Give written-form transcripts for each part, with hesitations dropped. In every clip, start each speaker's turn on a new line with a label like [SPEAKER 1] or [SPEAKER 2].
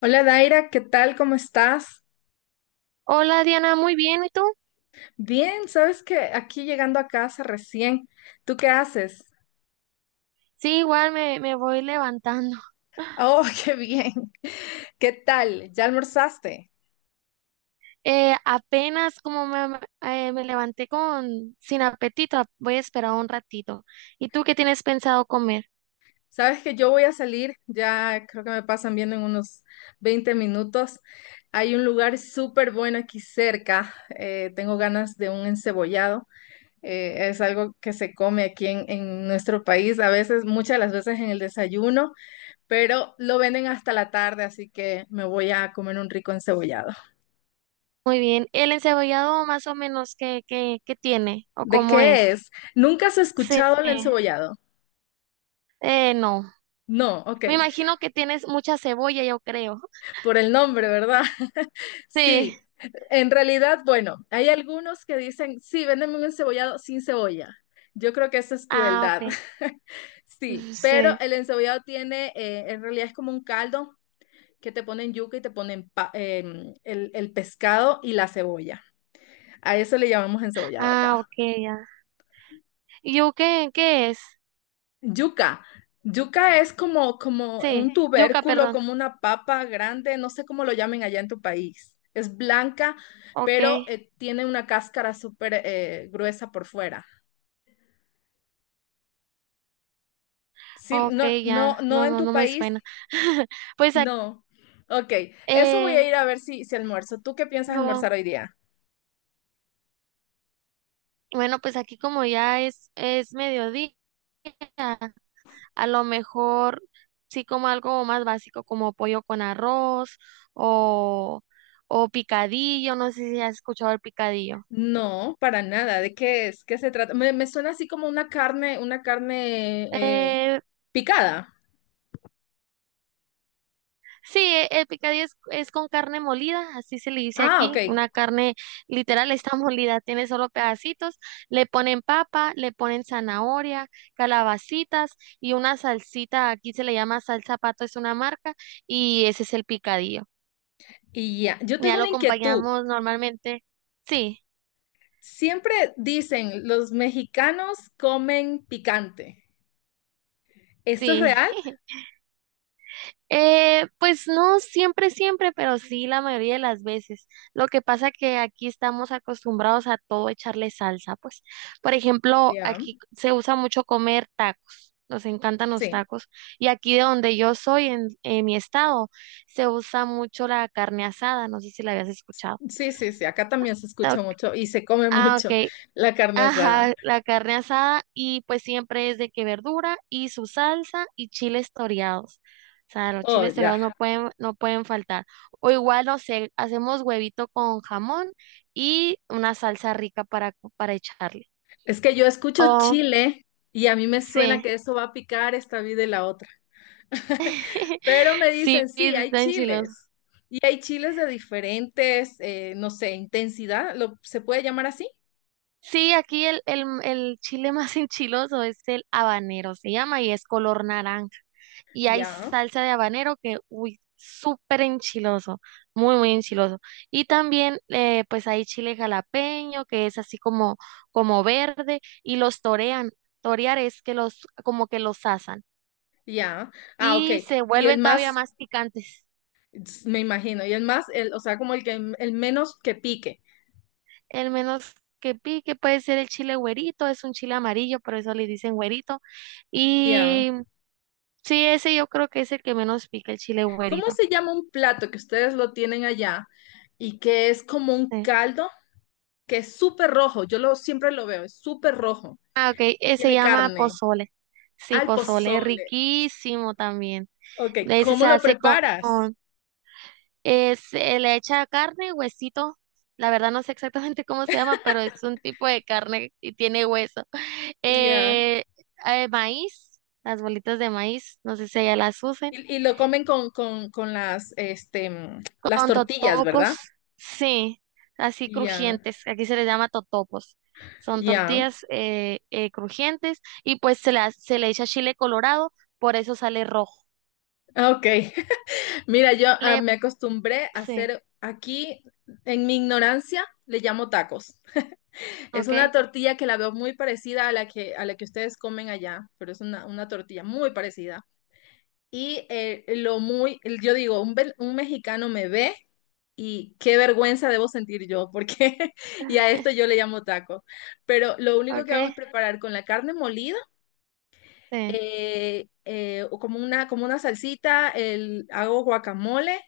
[SPEAKER 1] Hola Daira, ¿qué tal? ¿Cómo estás?
[SPEAKER 2] Hola Diana, muy bien, ¿y tú?
[SPEAKER 1] Bien, sabes que aquí llegando a casa recién. ¿Tú qué haces?
[SPEAKER 2] Sí, igual me voy levantando.
[SPEAKER 1] Oh, qué bien. ¿Qué tal? ¿Ya almorzaste?
[SPEAKER 2] Apenas como me levanté con sin apetito, voy a esperar un ratito. ¿Y tú qué tienes pensado comer?
[SPEAKER 1] Sabes que yo voy a salir, ya creo que me pasan viendo en unos 20 minutos. Hay un lugar súper bueno aquí cerca. Tengo ganas de un encebollado. Es algo que se come aquí en nuestro país, a veces, muchas de las veces en el desayuno. Pero lo venden hasta la tarde, así que me voy a comer un rico encebollado.
[SPEAKER 2] Muy bien. ¿El encebollado más o menos qué tiene o
[SPEAKER 1] ¿De
[SPEAKER 2] cómo
[SPEAKER 1] qué
[SPEAKER 2] es?
[SPEAKER 1] es? ¿Nunca has
[SPEAKER 2] Sí.
[SPEAKER 1] escuchado el encebollado?
[SPEAKER 2] No.
[SPEAKER 1] No, ok,
[SPEAKER 2] Me imagino que tienes mucha cebolla, yo creo.
[SPEAKER 1] por el nombre, ¿verdad?
[SPEAKER 2] Sí.
[SPEAKER 1] Sí, en realidad, bueno, hay algunos que dicen, sí, véndeme un encebollado sin cebolla. Yo creo que eso es
[SPEAKER 2] Ah,
[SPEAKER 1] crueldad.
[SPEAKER 2] ok.
[SPEAKER 1] Sí, pero
[SPEAKER 2] Sí.
[SPEAKER 1] el encebollado tiene, en realidad es como un caldo que te ponen yuca y te ponen el pescado y la cebolla. A eso le llamamos encebollado acá.
[SPEAKER 2] Ah, ok, ya. ¿Yuca qué es?
[SPEAKER 1] Yuca. Yuca es como
[SPEAKER 2] Sí.
[SPEAKER 1] un
[SPEAKER 2] Yuca,
[SPEAKER 1] tubérculo,
[SPEAKER 2] perdón.
[SPEAKER 1] como una papa grande, no sé cómo lo llamen allá en tu país. Es blanca,
[SPEAKER 2] Ok.
[SPEAKER 1] pero tiene una cáscara súper gruesa por fuera. Sí,
[SPEAKER 2] Ok, ya,
[SPEAKER 1] no
[SPEAKER 2] no,
[SPEAKER 1] en
[SPEAKER 2] no,
[SPEAKER 1] tu
[SPEAKER 2] no me
[SPEAKER 1] país,
[SPEAKER 2] suena. Pues,
[SPEAKER 1] no. Ok, eso voy
[SPEAKER 2] eh,
[SPEAKER 1] a ir a ver si almuerzo. ¿Tú qué piensas
[SPEAKER 2] no,
[SPEAKER 1] almorzar hoy día?
[SPEAKER 2] bueno, pues aquí como ya es mediodía, a lo mejor sí como algo más básico como pollo con arroz o, o picadillo, no sé si has escuchado el picadillo.
[SPEAKER 1] No, para nada. ¿De qué es? ¿Qué se trata? Me suena así como una carne
[SPEAKER 2] Eh,
[SPEAKER 1] picada.
[SPEAKER 2] Sí, el picadillo es con carne molida, así se le dice
[SPEAKER 1] Ah, ok.
[SPEAKER 2] aquí, una carne literal está molida, tiene solo pedacitos, le ponen papa, le ponen zanahoria, calabacitas y una salsita, aquí se le llama salsa pato, es una marca, y ese es el picadillo.
[SPEAKER 1] Y ya, yo
[SPEAKER 2] Ya
[SPEAKER 1] tengo
[SPEAKER 2] lo
[SPEAKER 1] una inquietud.
[SPEAKER 2] acompañamos normalmente, sí,
[SPEAKER 1] Siempre dicen, los mexicanos comen picante. ¿Esto es
[SPEAKER 2] sí.
[SPEAKER 1] real?
[SPEAKER 2] Pues no siempre, siempre, pero sí la mayoría de las veces. Lo que pasa que aquí estamos acostumbrados a todo echarle salsa, pues. Por ejemplo,
[SPEAKER 1] Ya,
[SPEAKER 2] aquí se usa mucho comer tacos. Nos encantan los
[SPEAKER 1] sí,
[SPEAKER 2] tacos. Y aquí de donde yo soy, en mi estado, se usa mucho la carne asada. No sé si la habías escuchado.
[SPEAKER 1] sí, sí, sí. Acá también se escucha mucho y se come
[SPEAKER 2] Ah,
[SPEAKER 1] mucho
[SPEAKER 2] ok.
[SPEAKER 1] la carne asada.
[SPEAKER 2] Ajá, la carne asada y pues siempre es de que verdura y su salsa y chiles toreados. O sea, los
[SPEAKER 1] Oh,
[SPEAKER 2] chiles
[SPEAKER 1] ya.
[SPEAKER 2] toreados no pueden faltar. O igual, no sé, hacemos huevito con jamón y una salsa rica para echarle.
[SPEAKER 1] Es que yo escucho
[SPEAKER 2] Oh,
[SPEAKER 1] chile y a mí me suena
[SPEAKER 2] sí.
[SPEAKER 1] que eso va a picar esta vida y la otra. Pero me
[SPEAKER 2] Sí,
[SPEAKER 1] dicen, sí, hay
[SPEAKER 2] está enchiloso.
[SPEAKER 1] chiles. Y hay chiles de diferentes, no sé, intensidad. Se puede llamar así?
[SPEAKER 2] Sí, aquí el chile más enchiloso es el habanero, se llama, y es color naranja. Y hay
[SPEAKER 1] Ya,
[SPEAKER 2] salsa de habanero que, uy, súper enchiloso, muy, muy enchiloso. Y también, pues hay chile jalapeño, que es así como verde, y los torean. Torear es que los, como que los asan.
[SPEAKER 1] ya. Ah, ok.
[SPEAKER 2] Y se
[SPEAKER 1] Y el
[SPEAKER 2] vuelven todavía
[SPEAKER 1] más
[SPEAKER 2] más picantes.
[SPEAKER 1] me imagino. Y el más, o sea, como el que el menos que pique.
[SPEAKER 2] El menos que pique puede ser el chile güerito, es un chile amarillo, por eso le dicen güerito.
[SPEAKER 1] Ya.
[SPEAKER 2] Y sí, ese yo creo que es el que menos pica, el chile
[SPEAKER 1] ¿Cómo
[SPEAKER 2] güerito.
[SPEAKER 1] se llama un plato que ustedes lo tienen allá y que es como un
[SPEAKER 2] Sí.
[SPEAKER 1] caldo que es súper rojo? Yo lo siempre lo veo, es súper rojo.
[SPEAKER 2] Ah, ok,
[SPEAKER 1] Y
[SPEAKER 2] se
[SPEAKER 1] tiene
[SPEAKER 2] llama
[SPEAKER 1] carne,
[SPEAKER 2] pozole. Sí,
[SPEAKER 1] al
[SPEAKER 2] pozole,
[SPEAKER 1] pozole.
[SPEAKER 2] riquísimo también.
[SPEAKER 1] Ok,
[SPEAKER 2] Ese
[SPEAKER 1] ¿cómo
[SPEAKER 2] se
[SPEAKER 1] lo
[SPEAKER 2] hace
[SPEAKER 1] preparas?
[SPEAKER 2] se le echa carne, huesito. La verdad no sé exactamente cómo se llama, pero es un tipo de carne y tiene hueso.
[SPEAKER 1] Ya.
[SPEAKER 2] Eh, Maíz, las bolitas de maíz, no sé si ella las use.
[SPEAKER 1] Y lo comen con las, este, las
[SPEAKER 2] Con
[SPEAKER 1] tortillas, ¿verdad?
[SPEAKER 2] totopos, sí, así
[SPEAKER 1] Ya,
[SPEAKER 2] crujientes. Aquí se les llama totopos. Son
[SPEAKER 1] ya.
[SPEAKER 2] tortillas crujientes y pues se le echa chile colorado, por eso sale rojo.
[SPEAKER 1] Ah, ok. Mira, yo
[SPEAKER 2] Le,
[SPEAKER 1] me acostumbré a
[SPEAKER 2] sí,
[SPEAKER 1] hacer aquí, en mi ignorancia, le llamo tacos. Es
[SPEAKER 2] ok,
[SPEAKER 1] una tortilla que la veo muy parecida a la que ustedes comen allá, pero es una tortilla muy parecida. Y yo digo, un mexicano me ve y qué vergüenza debo sentir yo, porque y a esto yo le llamo taco. Pero lo único que
[SPEAKER 2] ok,
[SPEAKER 1] hago es preparar con la carne molida
[SPEAKER 2] sí.
[SPEAKER 1] o como una salsita, hago guacamole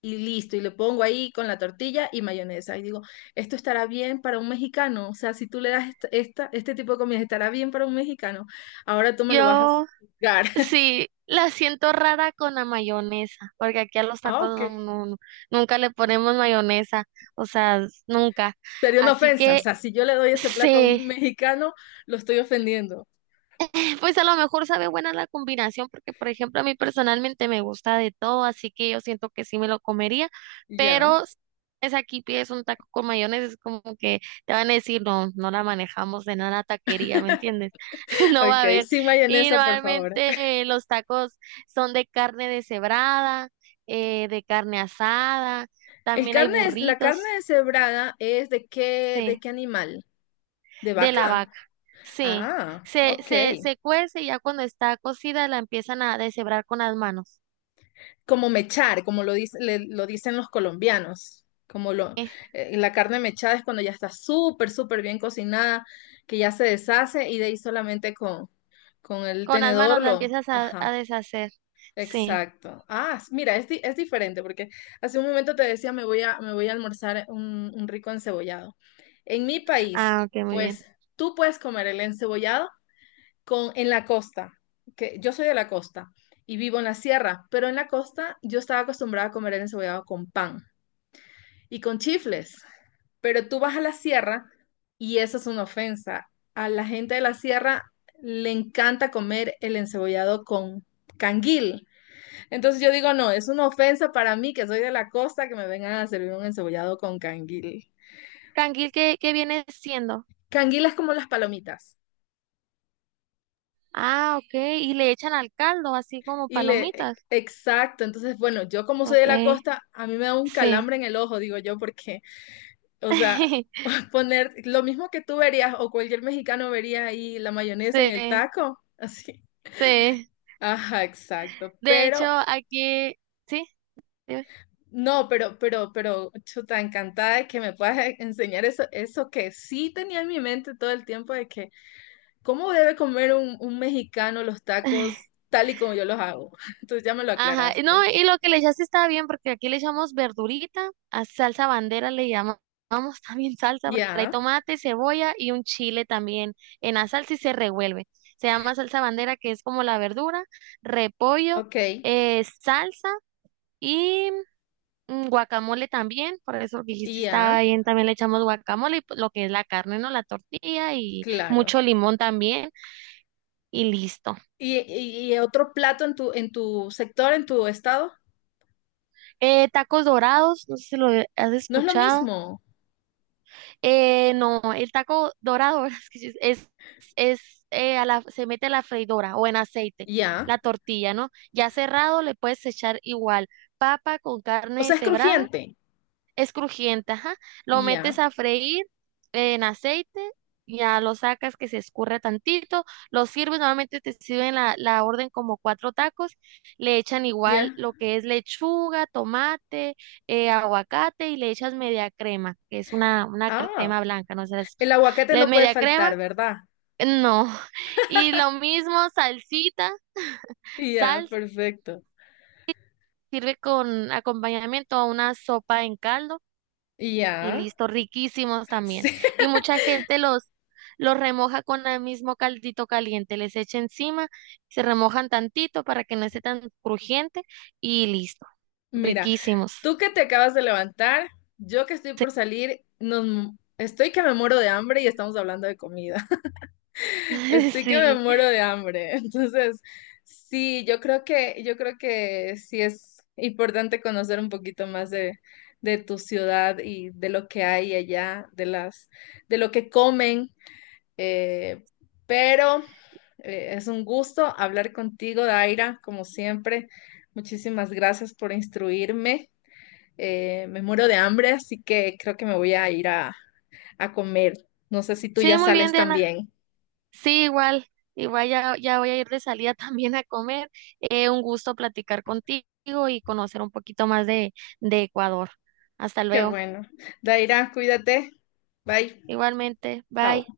[SPEAKER 1] y listo, y le pongo ahí con la tortilla y mayonesa. Y digo, esto estará bien para un mexicano, o sea, si tú le das esta, este tipo de comida, estará bien para un mexicano, ahora tú me lo vas a
[SPEAKER 2] Yo
[SPEAKER 1] juzgar.
[SPEAKER 2] sí la siento rara con la mayonesa, porque aquí a los
[SPEAKER 1] Ah,
[SPEAKER 2] tacos
[SPEAKER 1] ok.
[SPEAKER 2] no, nunca le ponemos mayonesa, o sea, nunca.
[SPEAKER 1] Sería una
[SPEAKER 2] Así
[SPEAKER 1] ofensa, o
[SPEAKER 2] que
[SPEAKER 1] sea, si yo le doy ese plato a
[SPEAKER 2] sí.
[SPEAKER 1] un mexicano, lo estoy ofendiendo.
[SPEAKER 2] Pues a lo mejor sabe buena la combinación, porque por ejemplo a mí personalmente me gusta de todo, así que yo siento que sí me lo comería,
[SPEAKER 1] Ya,
[SPEAKER 2] pero es aquí pides un taco con mayonesa, es como que te van a decir, no, no la manejamos de nada taquería, ¿me entiendes? No va a
[SPEAKER 1] ok,
[SPEAKER 2] haber.
[SPEAKER 1] sin
[SPEAKER 2] Y
[SPEAKER 1] mayonesa, por favor.
[SPEAKER 2] normalmente los tacos son de carne deshebrada, de carne asada,
[SPEAKER 1] El
[SPEAKER 2] también hay
[SPEAKER 1] carne es, la carne
[SPEAKER 2] burritos,
[SPEAKER 1] deshebrada es de qué, ¿de
[SPEAKER 2] sí,
[SPEAKER 1] qué animal? ¿De
[SPEAKER 2] de la
[SPEAKER 1] vaca?
[SPEAKER 2] vaca. Sí,
[SPEAKER 1] Ah,
[SPEAKER 2] se,
[SPEAKER 1] ok.
[SPEAKER 2] se, se cuece y ya cuando está cocida la empiezan a deshebrar con las manos.
[SPEAKER 1] Como mechar, como lo dicen los colombianos. Como lo,
[SPEAKER 2] ¿Eh?
[SPEAKER 1] la carne mechada es cuando ya está súper, súper bien cocinada, que ya se deshace y de ahí solamente con el
[SPEAKER 2] Con las manos
[SPEAKER 1] tenedor
[SPEAKER 2] la
[SPEAKER 1] lo...
[SPEAKER 2] empiezas a,
[SPEAKER 1] Ajá,
[SPEAKER 2] a deshacer. Sí.
[SPEAKER 1] exacto. Ah, mira, es diferente porque hace un momento te decía me voy me voy a almorzar un rico encebollado. En mi país,
[SPEAKER 2] Ah, ok, muy bien.
[SPEAKER 1] pues tú puedes comer el encebollado con, en la costa, que yo soy de la costa y vivo en la sierra, pero en la costa yo estaba acostumbrada a comer el encebollado con pan y con chifles, pero tú vas a la sierra y eso es una ofensa. A la gente de la sierra le encanta comer el encebollado con canguil. Entonces yo digo, no, es una ofensa para mí que soy de la costa que me vengan a servir un encebollado con canguil.
[SPEAKER 2] Canguil, ¿qué viene siendo?
[SPEAKER 1] Canguil es como las palomitas.
[SPEAKER 2] Ah, ok. Y le echan al caldo, así como
[SPEAKER 1] Y
[SPEAKER 2] palomitas.
[SPEAKER 1] exacto, entonces, bueno, yo como soy
[SPEAKER 2] Ok,
[SPEAKER 1] de la costa, a mí me da un
[SPEAKER 2] sí.
[SPEAKER 1] calambre en el ojo, digo yo, porque, o sea, poner lo mismo que tú verías o cualquier mexicano vería ahí la mayonesa en el
[SPEAKER 2] Sí,
[SPEAKER 1] taco, así.
[SPEAKER 2] sí.
[SPEAKER 1] Ajá, exacto,
[SPEAKER 2] De hecho,
[SPEAKER 1] pero,
[SPEAKER 2] aquí, sí, dime.
[SPEAKER 1] no, pero, chuta, encantada de que me puedas enseñar eso, eso que sí tenía en mi mente todo el tiempo de que, ¿cómo debe comer un mexicano los tacos tal y como yo los hago? Entonces ya me lo
[SPEAKER 2] Ajá, y no,
[SPEAKER 1] aclaraste.
[SPEAKER 2] y lo que le echaste estaba bien porque aquí le echamos verdurita, a salsa bandera le llamamos también salsa porque trae
[SPEAKER 1] Ya,
[SPEAKER 2] tomate, cebolla y un chile también en la salsa y se revuelve. Se llama salsa bandera que es como la verdura, repollo,
[SPEAKER 1] ok,
[SPEAKER 2] salsa y guacamole también, por eso que dijiste
[SPEAKER 1] ya.
[SPEAKER 2] estaba bien, también le echamos guacamole y pues, lo que es la carne, ¿no? La tortilla y
[SPEAKER 1] Claro.
[SPEAKER 2] mucho limón también y listo.
[SPEAKER 1] Y otro plato en tu sector, en tu estado?
[SPEAKER 2] Tacos dorados, no sé si lo has
[SPEAKER 1] No es lo
[SPEAKER 2] escuchado.
[SPEAKER 1] mismo.
[SPEAKER 2] No, el taco dorado que sí, es, se mete a la freidora o en aceite,
[SPEAKER 1] Ya.
[SPEAKER 2] la tortilla, ¿no? Ya cerrado le puedes echar igual papa con
[SPEAKER 1] O
[SPEAKER 2] carne
[SPEAKER 1] sea, es
[SPEAKER 2] deshebrada.
[SPEAKER 1] crujiente.
[SPEAKER 2] Es crujiente, ajá. Lo metes
[SPEAKER 1] Ya,
[SPEAKER 2] a freír en aceite, ya lo sacas que se escurra tantito, lo sirves, normalmente te sirven la orden como cuatro tacos, le echan igual
[SPEAKER 1] ya.
[SPEAKER 2] lo que es lechuga, tomate, aguacate y le echas media crema, que es una
[SPEAKER 1] Ah,
[SPEAKER 2] crema blanca, no sé, si has
[SPEAKER 1] el
[SPEAKER 2] escuchado.
[SPEAKER 1] aguacate
[SPEAKER 2] Le
[SPEAKER 1] no puede
[SPEAKER 2] media crema,
[SPEAKER 1] faltar, ¿verdad?
[SPEAKER 2] no. Y lo mismo, salsita,
[SPEAKER 1] Ya,
[SPEAKER 2] sal,
[SPEAKER 1] perfecto.
[SPEAKER 2] sirve con acompañamiento a una sopa en caldo. Y
[SPEAKER 1] Ya.
[SPEAKER 2] listo, riquísimos también.
[SPEAKER 1] Sí.
[SPEAKER 2] Y mucha gente los remoja con el mismo caldito caliente, les echa encima, se remojan tantito para que no esté tan crujiente y listo,
[SPEAKER 1] Mira,
[SPEAKER 2] riquísimos.
[SPEAKER 1] tú que te acabas de levantar, yo que estoy por salir, nos, estoy que me muero de hambre y estamos hablando de comida. Estoy que me
[SPEAKER 2] Sí,
[SPEAKER 1] muero de hambre. Entonces, sí, yo creo yo creo que sí es importante conocer un poquito más de tu ciudad y de lo que hay allá, de las, de lo que comen. eh, pero es un gusto hablar contigo, Daira, como siempre. Muchísimas gracias por instruirme. Me muero de hambre, así que creo que me voy a ir a comer. No sé si tú
[SPEAKER 2] sí,
[SPEAKER 1] ya
[SPEAKER 2] muy bien,
[SPEAKER 1] sales
[SPEAKER 2] Diana.
[SPEAKER 1] también.
[SPEAKER 2] Sí, igual ya voy a ir de salida también a comer. Un gusto platicar contigo y conocer un poquito más de Ecuador. Hasta
[SPEAKER 1] Qué
[SPEAKER 2] luego.
[SPEAKER 1] bueno. Daira, cuídate. Bye.
[SPEAKER 2] Igualmente,
[SPEAKER 1] Chao.
[SPEAKER 2] bye.